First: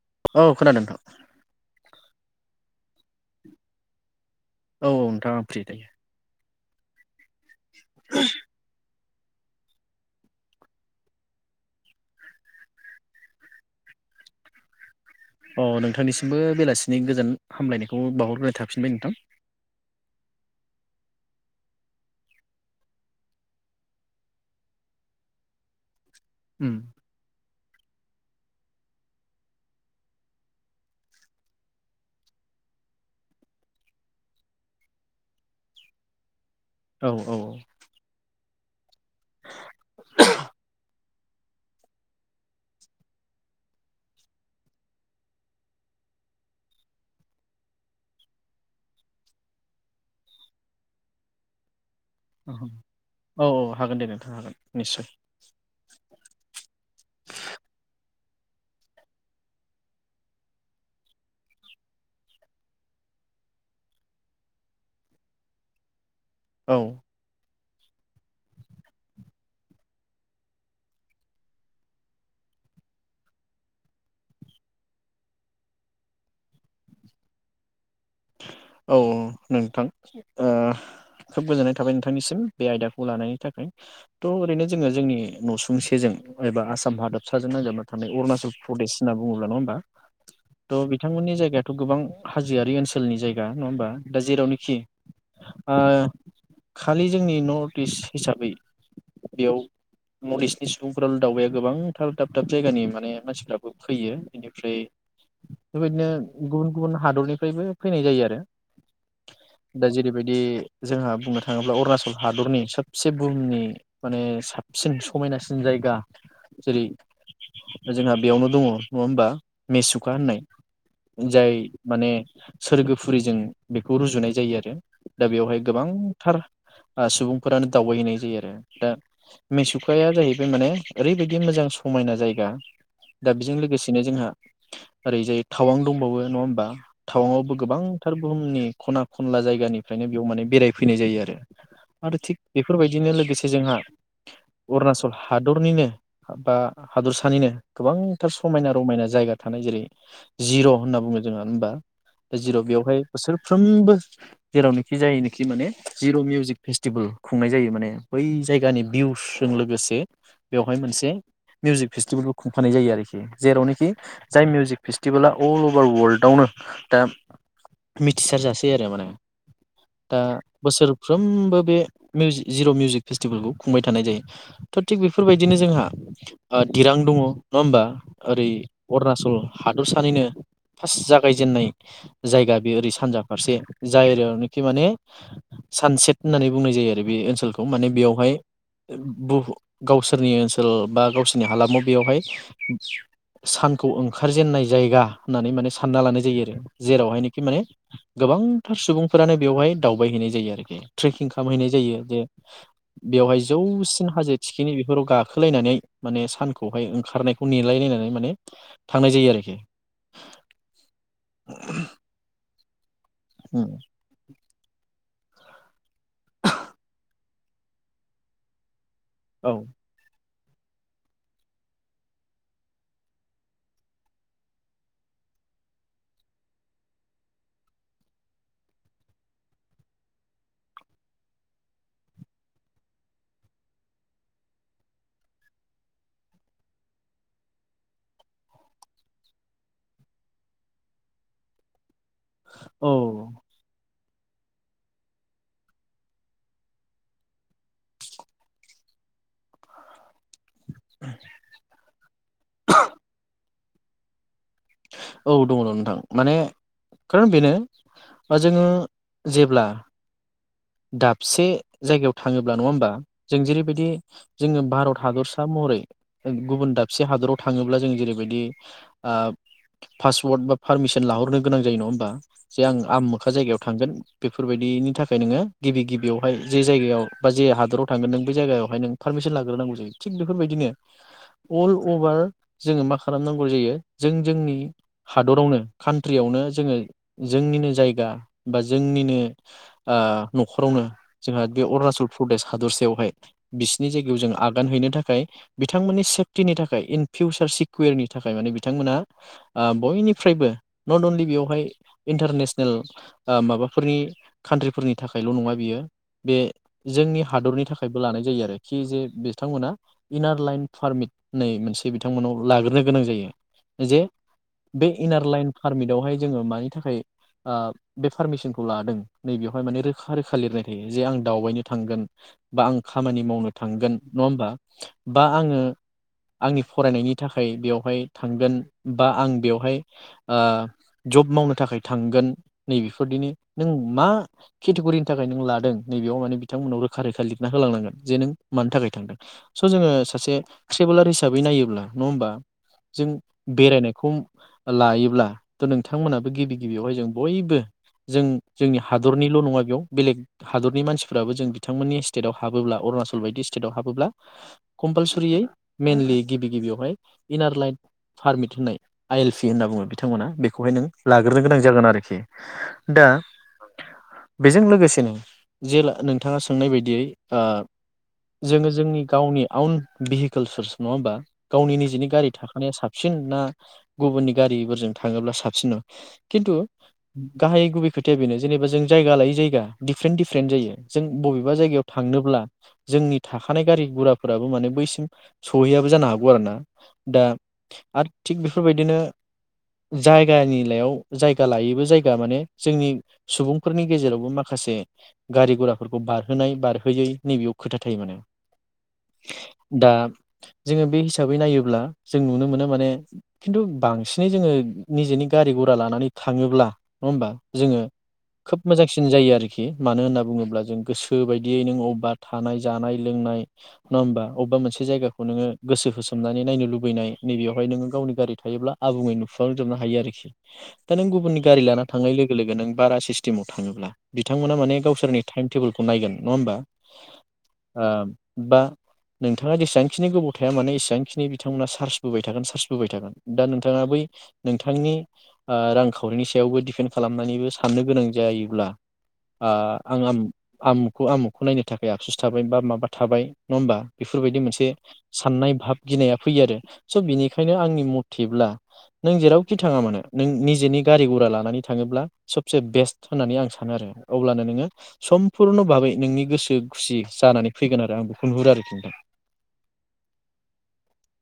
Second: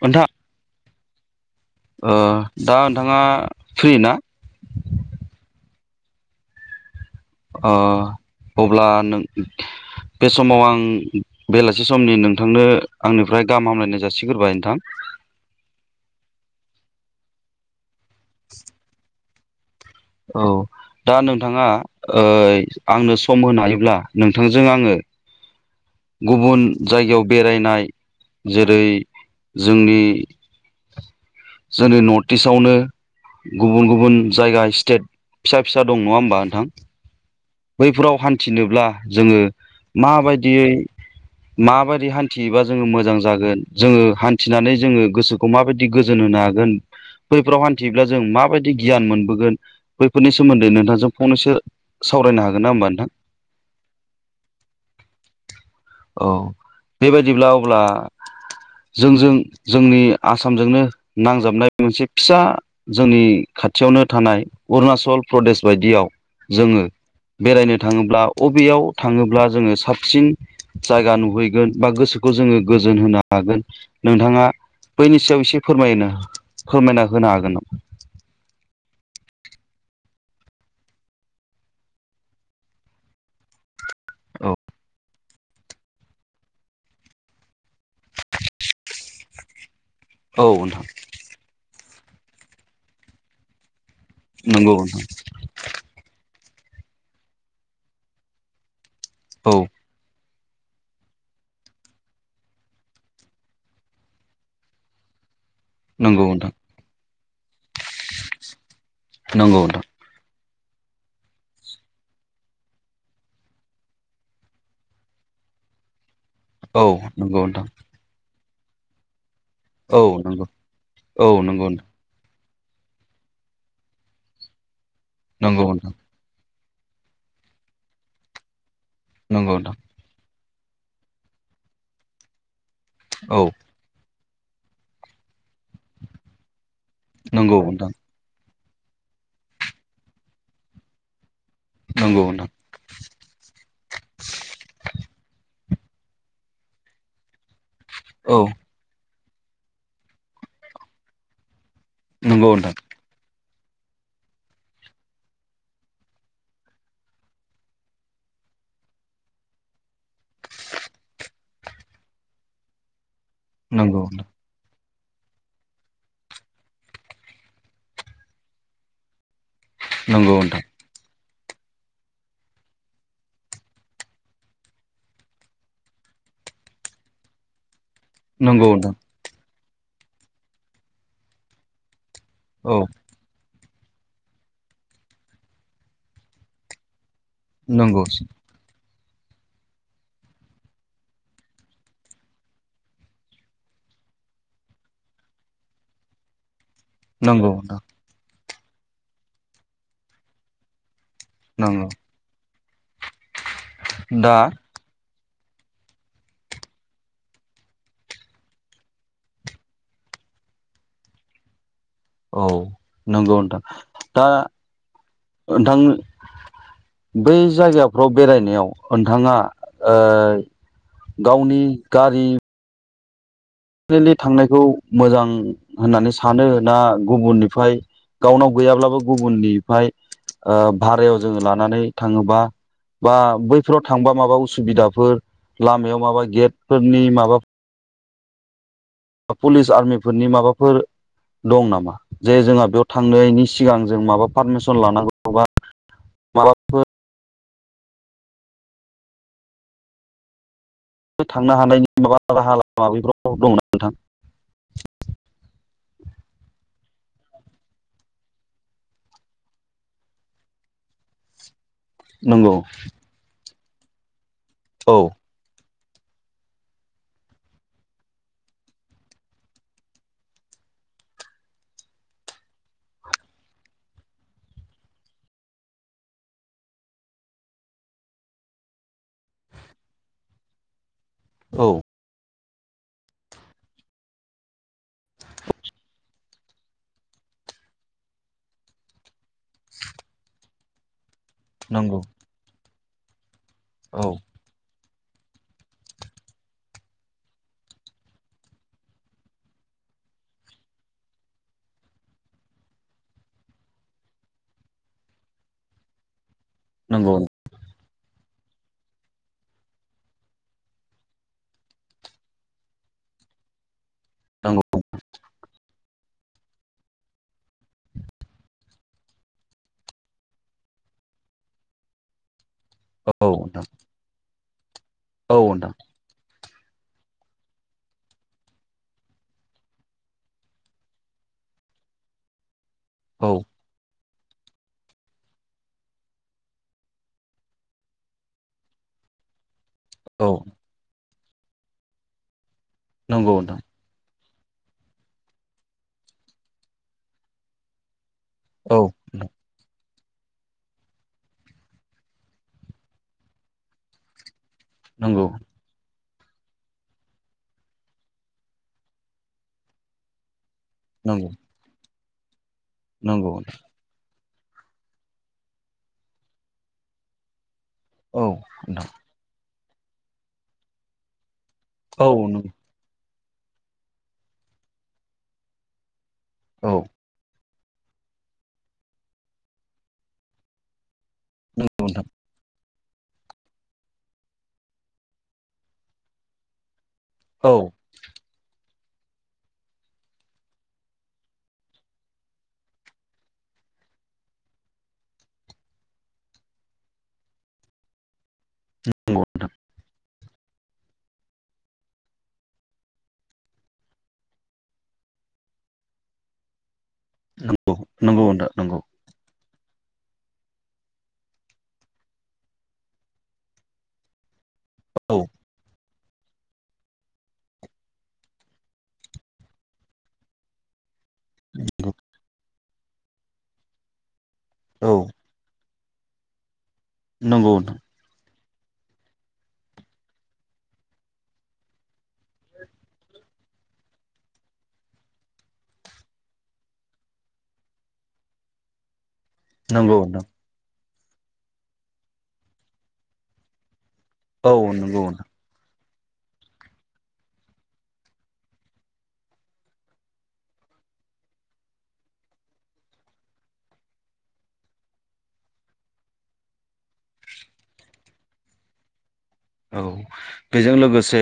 नोंथां औ खोनादों नोंथां औ दा नोंथाङा फ्रि ना? औ औ नोंथां आं फ्रि दे अ अब्ला नों बे समाव आं बेलासि समनि नोंथांनो आंनिफ्राय गाहाम हामलायनाय जासिग्रोबाय नोंथां अ नोंथांनिसिमबो बेलासिनि गोजोन हामलायनाय बावहरग्रोनाय थाफिनबाय नोंथां। औ दा नोंथाङा आंनो सम होनो हायोब्ला नोंथांजों आङो गुबुन उम जायगायाव बेरायनाय जेरै जोंनि जोंनि नर्थ इस्टआवनो गुबुन गुबुन जायगा स्टेट फिसा फिसा दं नङा होमबा नोंथां औ औ बैफोराव हान थिनोब्ला जोङो माबायदियै माबायदि हान्थियोबा जोङो मोजां जागोन जोङो हान्थिनानै जोङो गोसोखौ माबायदि गोजोन होनो हागोन बैफोराव हान्थियोब्ला जों माबायदि गियान मोनबोगोन बैफोरनि सोमोन्दै नोंथांजों फंनैसो सावरायनो हागोन ना होमबा नोंथां? औ औ हागोन दे नोंथां हागोन निस्सय औ बेबायदिब्ला अब्ला जोंजों जोंनि आसामजोंनो नांजाबनाय मोनसे फिसा जोंनि खाथियावनो थानाय अरुणाचल प्रदेश बायदियाव औ जोङो बेरायनो थाङोब्ला बबेयाव थाङोब्ला जोङो साबसिन जायगा नुहैगोन बा गोसोखौ जोङो गोजोन होनो हागोन नोंथाङा बैनि सायाव एसे फोरमायनो फोरमायना होनो हागोन नामा औ नोंथां खोब गोजोननाय थाबाय नोंथांनिसिम बे आयदाखौ लानायनि थाखाय थ' ओरैनो जोङो जोंनि न'सुंसेजों एबा आसाम हादाबसाजों नांजाबना थानाय अरुणाचल प्रदेश होनना बुङोब्ला नङा होनबा औ थ बिथांमोननि जायगायाव थ' गोबां होजोआरि ओनसोलनि जायगा नङा होनबा दा जेरावनोखि ओ खालि जोंनि नर्थ इस्ट हिसाबै बेयाव नर्थ इस्टनि सुबुंफोर दावबाया गोबांथार दाब दाब जायगानि माने मानसिफ्राबो फैयो बेनिफ्राय बेबायदिनो गुबुन गुबुन हादरनि निफ्रायबो फैनाय जायो आरो [inaudible] दा जेरैबायदि जोंहा बुंनो थांङोब्ला अरुणाचल हादरनि सबसे बुहुमनि माने साबसिन समायनासिन जायगा औ जेरै नंगौ नोंथां जोंहा बेयावनो दंङ नंङा होमबा मेसुखा होननाय जाय नोंथां नंगौ नोंथां औ नंगौ नोंथां नंगौ नोंथां औ नंगौ नोंथां औ नंगौ औ नंगौ नोंथां माने सोरगोब फुरिजों बेखौ रुजुनाय जायो आरो दा बेवहाय नंगौ गोबांथार ओ सुबुंफोरानो दावबायहैनाय जायो आरो दा नोंथां मेसुखाया जाहैबाय बेमाने ओरैबायदि मोजां समायना जायगा दा औ बेजों लोगोसेनो जोंहा आरैजाय थावां दंबावो नंङा होमबा थावांआवबो नंगौ नोंथां गोबांथार बुहुमनि खना खनला जायगानिफ्रायनो बेयाव माने बेरायफैनाय जायो आरो आरो नंगौ थिग नोंथां बेफोरबायदिनो लोगोसे जोंहा अरुणाचल हादरनिनो हा बा हादरसानिनो गोबांथार औ समायना रमायना जायगा थानाय जेरै जिर होनना बुंङो जोंङो होनबा नंगौ नोंथां जिर‌बेवहाय बोसोर फ्रोमबो जेरावनोखि जायनोखि माने जिर‌मिउजिक फेस्टिभेल खुंनाय जायो माने बै जायगानि भिउसजों लोगोसे बेवहाय मोनसे मिउजिक फेस्टिभेलबो खुंफानाय जायो आरोखि जेरावनोखि नंगौ नोंथां जाय मिउजिक फेस्टिभोला अल अभार वल्डआवनो दा मिथिसारजासै आरो माने दा नंगौ नोंथां बोसोर फ्रोमबो बे मिउजिक जिर' मिउजिक फेस्टिभेलखौ खुंबाय थानाय जायो थ' थिग बेफोरबायदिनो जोंहा दिरां दंङ नंङा होमबा ओरै नंगौ नोंथां अरुनाचल हादरसानैनो फार्स्ट जागायजेननाय [unintelligible] जायगा औ बेयो ओरै सानजा फारसे जायरोनोखि माने सानसेट होननानै बुंनाय जायो आरो रोबे ओनसोलखौ माने नंगौ बेवहाय बु गावसोरनि ओनसोल बा गावसोरनि हालामाव बेयावहाय सानखौ ओंखारजेनन्नाय जायगा होननानै माने सानना लानाय जायो आरो जेरावहायनोखि नंगौ माने नोंथां गोबां थार सुबुंफोरानो बेवहाय दावबायहैनाय जायो आरोखि ट्रेकिं खामहैनाय नंगौ जायो जे बेवहाय ज जौसिन हाजो दा थिखिनि बेफोराव गाख खोलायनानै माने सानखौहाय ओंखारनायखौ नेलायलायनानै माने थांनाय जायो आरोखि। ओ औ नोंगौ नोंथां दा ओ नोंथां ओ बै जायगाफ्राव बेरायनायाव ओ नोंथाङा औ ओ गावनि गारि पारनेलि थांनायखौ मोजां होननानै सानो ना गुबुननिफ्राय गावनाव गैयाब्लाबो गुबुननिफाय ओ भारायाव जोङो लानानै थाङोबा बा बैफोराव थांबा माबा उसुबिदाफोर लामायाव माबा गेटफोरनि माबा अ पुलिस आर्मिफोरनि माबाफोर दं नामा? जे जोंहा बेयाव औ थांनायनि सिगां जों माबा पार्मिसन लानांगौ बा माबाफोर ओ थांनो हानायनि माबा राहा लामा बेफोराव दं ना? नोंथां औ दङ नोंथां माने खारन बेनो ओ जोङो जेब्ला दाबसे जायगायाव थाङोब्ला नंगौ नङा होमबा? जों जेरै बिदि जोङो औ भारत हादरसा महरै ओ गुबुन दाबसे हादराव थाङोब्ला जों जेरैबायदि ओ पास्पोर्ट बा पारमिसन लाहरनो गोनां जायो नङा होमबा? जे आं आमोखा जायगायाव थांगोन बेफोरबायदिनि थाखाय‌ नोङो गिबि गिबिआवहाय जे जायगायाव बा जे हादराव थांगोन नों बे जायगायावहाय नों पारमिसन लाग्रोनांगौ जायो थिक बेफोरबायदिनो औ अल अभार जोङो मा खालामनांगौ जायो जों जोंनि हादरावनो कान्ट्रियावनो जोङो जोंनिनो जायगा बा जोंनिनो ओ न'खरावनो जोंहा बे नंगौ अरुणाचल प्रदेश हादरस बेवहाय बिसोरनि औ जायगायाव जों आगान हैनो थाख खाय बिथांमोननि सेफटिनि थाखाय इन फिउचार सिकिउरिनि थाखाय माने बिथांमोना ओ बयनिफ्रायबो नट अनलि बेवहाय इन्टारनेसनेल ओ माबाफोरनि कान्ट्रिफोरनि थाखायल नङा बियो बे नंगौ जोंनि हादरनि थाखायबो लानाय। जायो आरोखि जे बिथांमोना इनार लाइन पारमिट नै मोनसे बिथांमोनाव लाग्रोनो गोनां जायो जे नंगौ बे इनार लाइन पारमिट बेवहाय जोंड़ो मानि थाखाय बे पार्मिसनखौ लादों नैय बेवहाय माने रोखा रोखा लिरनाय थायो जे आं दावबायनो थांगोन बा आं खामानि औ मावनो नोंथां थांगोन नङा होमबा? बा औ आङो नोंथां आंनि फरायनायनि थाखाय बेवहाय थांगोन बा आं बेवहाय ओ जब मावनो थाखाय थांगोन नैबेफोरदिनि औ नों मा केटेग'रिनि थाखाय नों लादों नैबेयाव माने बिथांमोनाव रोखा रोखा लिरना होलांनांगोन जे नों मानि थाखाय थांदों स' जोङो सासे औ ट्रेबेलारि बै नायोब्ला नङा होमबा जों नंगौ नोंथां बेरायनायखौ लायोब्ला थ' नोंथांमोनहाबो गिबि गिबियावहाय जों बयबो जों जोंनि औ हादरनि माबेयाव बेलेग हादरनि मानसिफोराबो जों बिथांमोननि स्टेटआव हाबोब्ला अरुणाचल बायदि स्टेटआव हाबोब्ला नंगौ कम्पालसरियै मेन लि गिबि गिबियावहाय इनार लाइट पारमिट होननाय आइ एल पि होनना बुङो बिथांमोना बे खौहाय नों नंगौ लाग्रोन गोनां जागोन आरो नंगौ बेजों लोगोसेनो जे नोंथाङा सोंनाय बायदियै ओ औ जोङो नोंथां जोंनि गावनि आउन भेहिकोल सार्स नङा होनबा गावनि औ निजिनि गारि थाखानाया साबसिन साबसिन ना गुबुननि गारिफोरजों थाङोब्ला साबसिन खिन्थु औ गाहाय गुबै खोथाया बेनो जेनबा जों जायगा लायै जायगा दिफारेन्ट दिफारेन्ट जायो जों बबेबा जायगायाव थांनोब्ला जोंनि थाखानाय गारि गुराफोराबो माने बैसिम सहैयाबो जानो हागौ आरो ना दा आर लिथ बे बेफोरबायदिनो जायगानिलायाव जायगा लायैबो जायगा माने जोंनि सुबुं फोरनि गेजेरावबो माखासे गारि गराफोरखौ बारहोनाय बारहोयै नैबेयाव खोथा थायो माने दा जोङो बे हिसाबै नायोब्ला जों नुनो मोनो माने खिन्थु बांसिनै जोङो निजेनि गारि गघरा लानानै थाङोब्ला नङा होमबा जोङो नंगौ नोंथां औ नंगौ नोंथां नंगौ खोब नोंथां नंगौ मोजांसिन जायो आरोखि खि मानो होनना बुङोब्ला जों गोसो बायदियै नों अबेबा थानाय जानाय लोंनाय नङा होमबा अबेबा मोनसे औ जायगखौनोङ गोसो होसो जनानै नायनो लुबैनाय नैबेयावहाय नोङो गावनि गारि थायोब्ला आबुङै नुफांजोबनो हायो आरोखि दा नों गुबुननि गारि लाना थांनाय लोगो नों बारा सि स्टिमाव थाङोब्ला बिथांमोना माने औ गावसोरनि टाइम टेबोलखौ खौ नायगोन नङा होमबा नंगौ नोंथां ओ बा नोंथाङा जेसेबांखिनि गोबाव थाया मानोे एसेबांखिनि बिथांमोना सार्सबोबाय थागोन सार्सबोबाय थागोन दा नोंथाङा बै नोंथांनि रांखावरिनि सायावबो डिपेन्ड खालामनानैबो साननो गोनां जायोब्ला नंगौ ओ नोंथां आं बे खौ आमुखौ नायनो थाखाय आबसुस थाबाय बा माबा थाबाय नङा होमबा बेफोरबायदि मोनसे औ नंगौ साननाय भाब गिनाया फैयो आरो स' बिनिखायनो आंनि मथेब्ला नों जेरावखि थाङा मानो नों निजेनि गारि घरा लानानै थाङोब्ला सबसे बेस्ट होननानै आं सानो आरो अब्लानो नोङो समपुरन भाबै नोंनि गोसो खुसि जानानै फैगोन आरो आं बेखौ नुहुरो आरोिथां औ बेजों लोगोसे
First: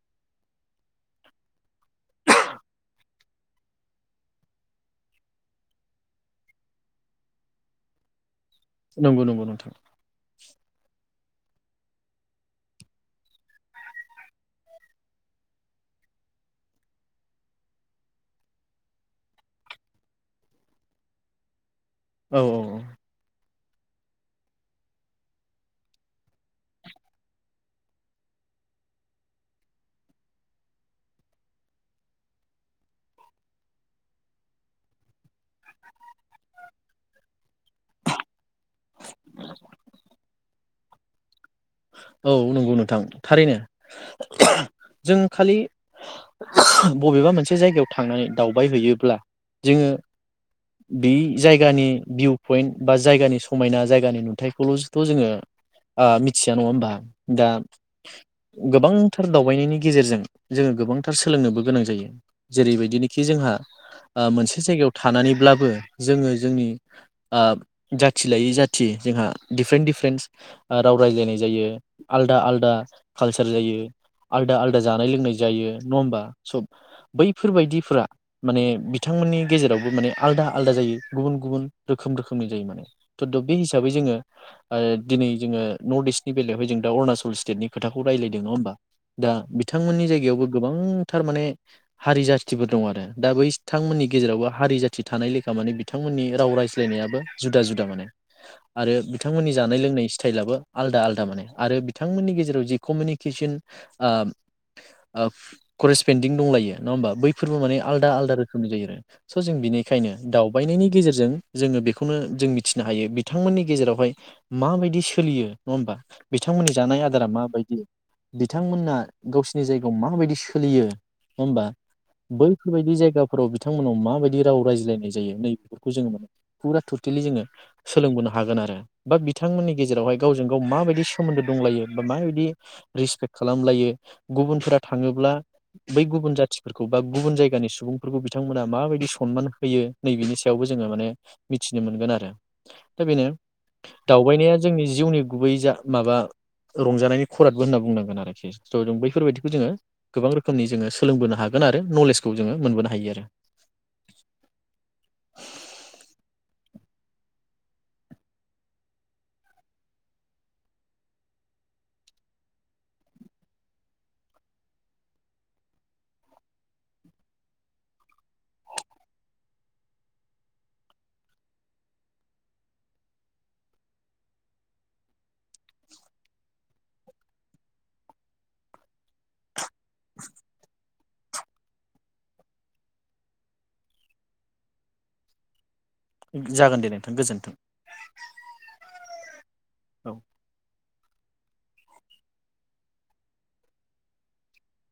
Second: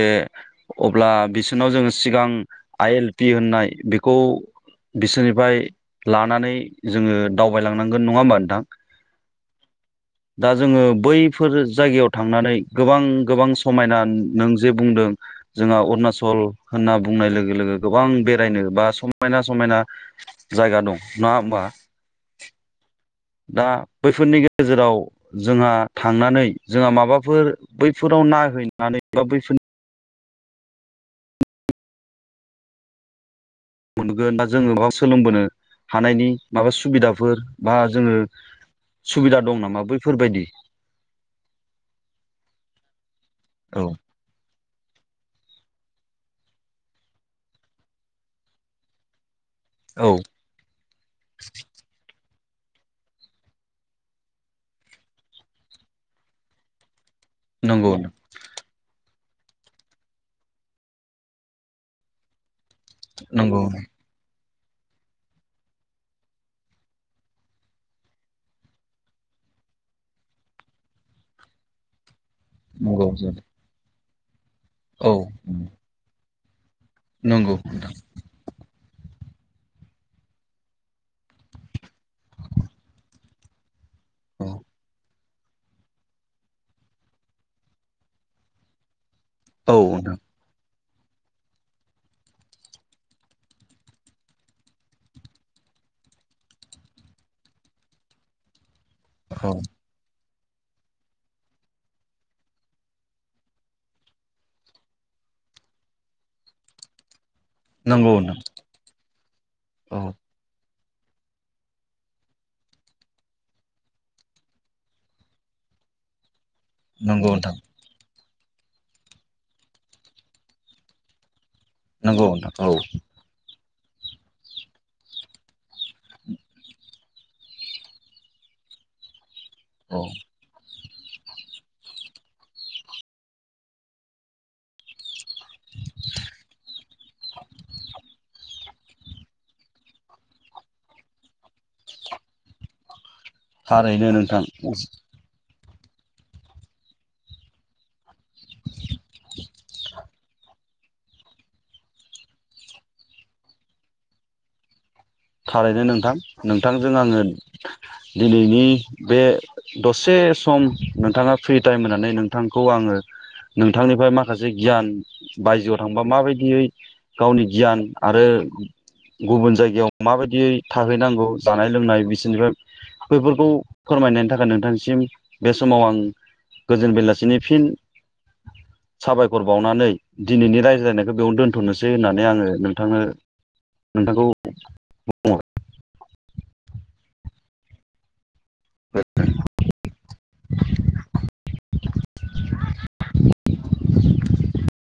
अब्ला बिसोरनाव जोङो सिगां आइ एल पि होननाय बेखौ बिसोरनिफ्राय लानानै जोङो दावबायलांनांगोन नङा होमबा नोंथां नंगौ नंगौ नोंथां दा जोङो बै बेफोर जायगायाव थांनानै गोबां गोबां समायना नों जे बुंदों जोंहा अरुनाचल होनना बुंनाय लोगो लोगो गोबां बेरायनो बा समायना समायना जायगा दं नङा होमबा औ औ औ दा बैफोरनि गेजेराव जोंहा थांनानै जोंहा माबाफोर बैफोराव नायहैनानै बा बैफोरनि मोनगोन बा जोङो बा सोलोंबोनो हानायनि माबा सुबिदाफोर बा जोङो सुबिदा दं नामा बैफोरबायदि औ नंगौ नोंथां थारैनो औ जों खालि बबेबा मोनसे जायगायाव थांनानै दावबाय हैैयोब्ला जोङो औ बे जायगानि भिउ पइन्ट बा जायगानि समायना जायगानि नुथायखौल'थ' जोङो मोनथिया नङा होमबा दा नंगौ गोबां थार दावबायनायनि गेजेरजों जोङो गोबांथार सोलोंनोबो गोनां जायो जेरैबायदिनोखि जोंहा नंगौ मोनसे मोनसे जायगायाव थानानैब्लाबो जोङो जोंनि ओ जाथि लायै जाथि जोंहा डिफारेन्ट डिफारेन्ट राव रायज्लायनाय जायो । आलदा आलदा नंगौ औ नंगौ कालसार जायो । आलदा आलदा जानाय औ लोंनाय जायो नङा होमबा? स' बैफोरबायदिफोरा माने बिथां बिथांमोननि गेजेरावबो माने आलदा आलादा जायो गुबुन गुबुन रोखोम रोखोमनि जायो माने बे हिस हिसाबै जोङो ओ दिनै जोङो नर्थ इस्टनि बेलायावहाय दा जों अरुणाचल स्टेटनि खोथाखौ रायलायदों नङा होमबा? दा औ बिथांमोननि नोंथां जायगायावबो गोबां थारमाने हारि जाथिफोर दं आरो दा बै बिथांमोननि गेजेरावबो हारि जाथि थानाय लेखा माने बिथांमोननि राव रायज्लायनायाबो जुदा जुदा माने। आरो बिथांमोननि औ जानाय लोंनाय फिथाइ लाबो आलदा आलदा माने आरो बिथांमोननि गेजेराव जि कमिउनिकेसन ओ ओ करेसपेन्दिं दंलायो नङा होमबा बै फोरबो माने आलदा नंगौ आलादा नोंथां रोखोमनि जायो आरो स' जों औ बिनिखायनो दावबायनायनि गेजेरजों जोङो बेखौनो जों मिथिनो हायो बिथांमोननि गेजेरावहाय माबायदि सोलियो नङा ओम्बा? बिथांमोननि जानाय आदारा नंगौ नोंथां माबायदि? बिथांमोना गावसिनि जायगायाव माबायदि सोलियो होमबा नंगौ नोंथां औ बैफोरबायदि जायगाफोराव बिथांमोनाव माबायदि राव रायज्लायनाय जायो नै बेफोरखौ जोङो माने फुरा टटेलि जोङो सोलोंबोनो हागोन आरो बा बिथांमोननि औ गेजेरावहाय जों गाव माबायदि सोमोन्दो दंलायो बा माबायदि रिसपेक्ट खालामलायो गुबुनफोरा थाङोब्ला बै गुबुन जाथिफोरखौ बा गुबुन जायगानि सुबुंफोरखौ बिथांमोना माबायदि सनमान होयो नैबेनि सायावबो जोङो माने मिथिनो मोनगोन आरो। दा बेनो थारैनो नोंथां दावबायनाया जोंनि गुबै जा माबा रंजानायनि खरादबो होनना बुंनांगोन आरोखि। [unintelligible] बैफोरबायदिखौ जोङो गोबां रोखोमनि जोङो सोलोंबोनो हागोन आरो नलेजखौ जोङो मोनबोनो हायो आरो थारैनो नोंथां नोंथांजों आङो दिनैनि बे दसे सम नोंथाङा फ्रि टाइम होनानै नोंथांखौ आङो नोंथांनिफ्राय माखासे गियान बायजोआव थांबा माबायदियै गावनि गियान आरो गुबुन जायगायाव माबायदियै थाहैनांगौ जानाय लोंनाय बिसोरनिफ्राय बैफोरखौ फोरमायनायनि थाखाय नोंथांसिम बे समाव आं गोजोन बेलासिनि फिन साबायखर बाउनानै दिनैनि रायज्लायनायखो बेयावनो दोन्थ'नोसै होननानै आङो नोंथांनो नोंथांखौ औ। जागोन दे नोंथां गोजोन्थों। औ।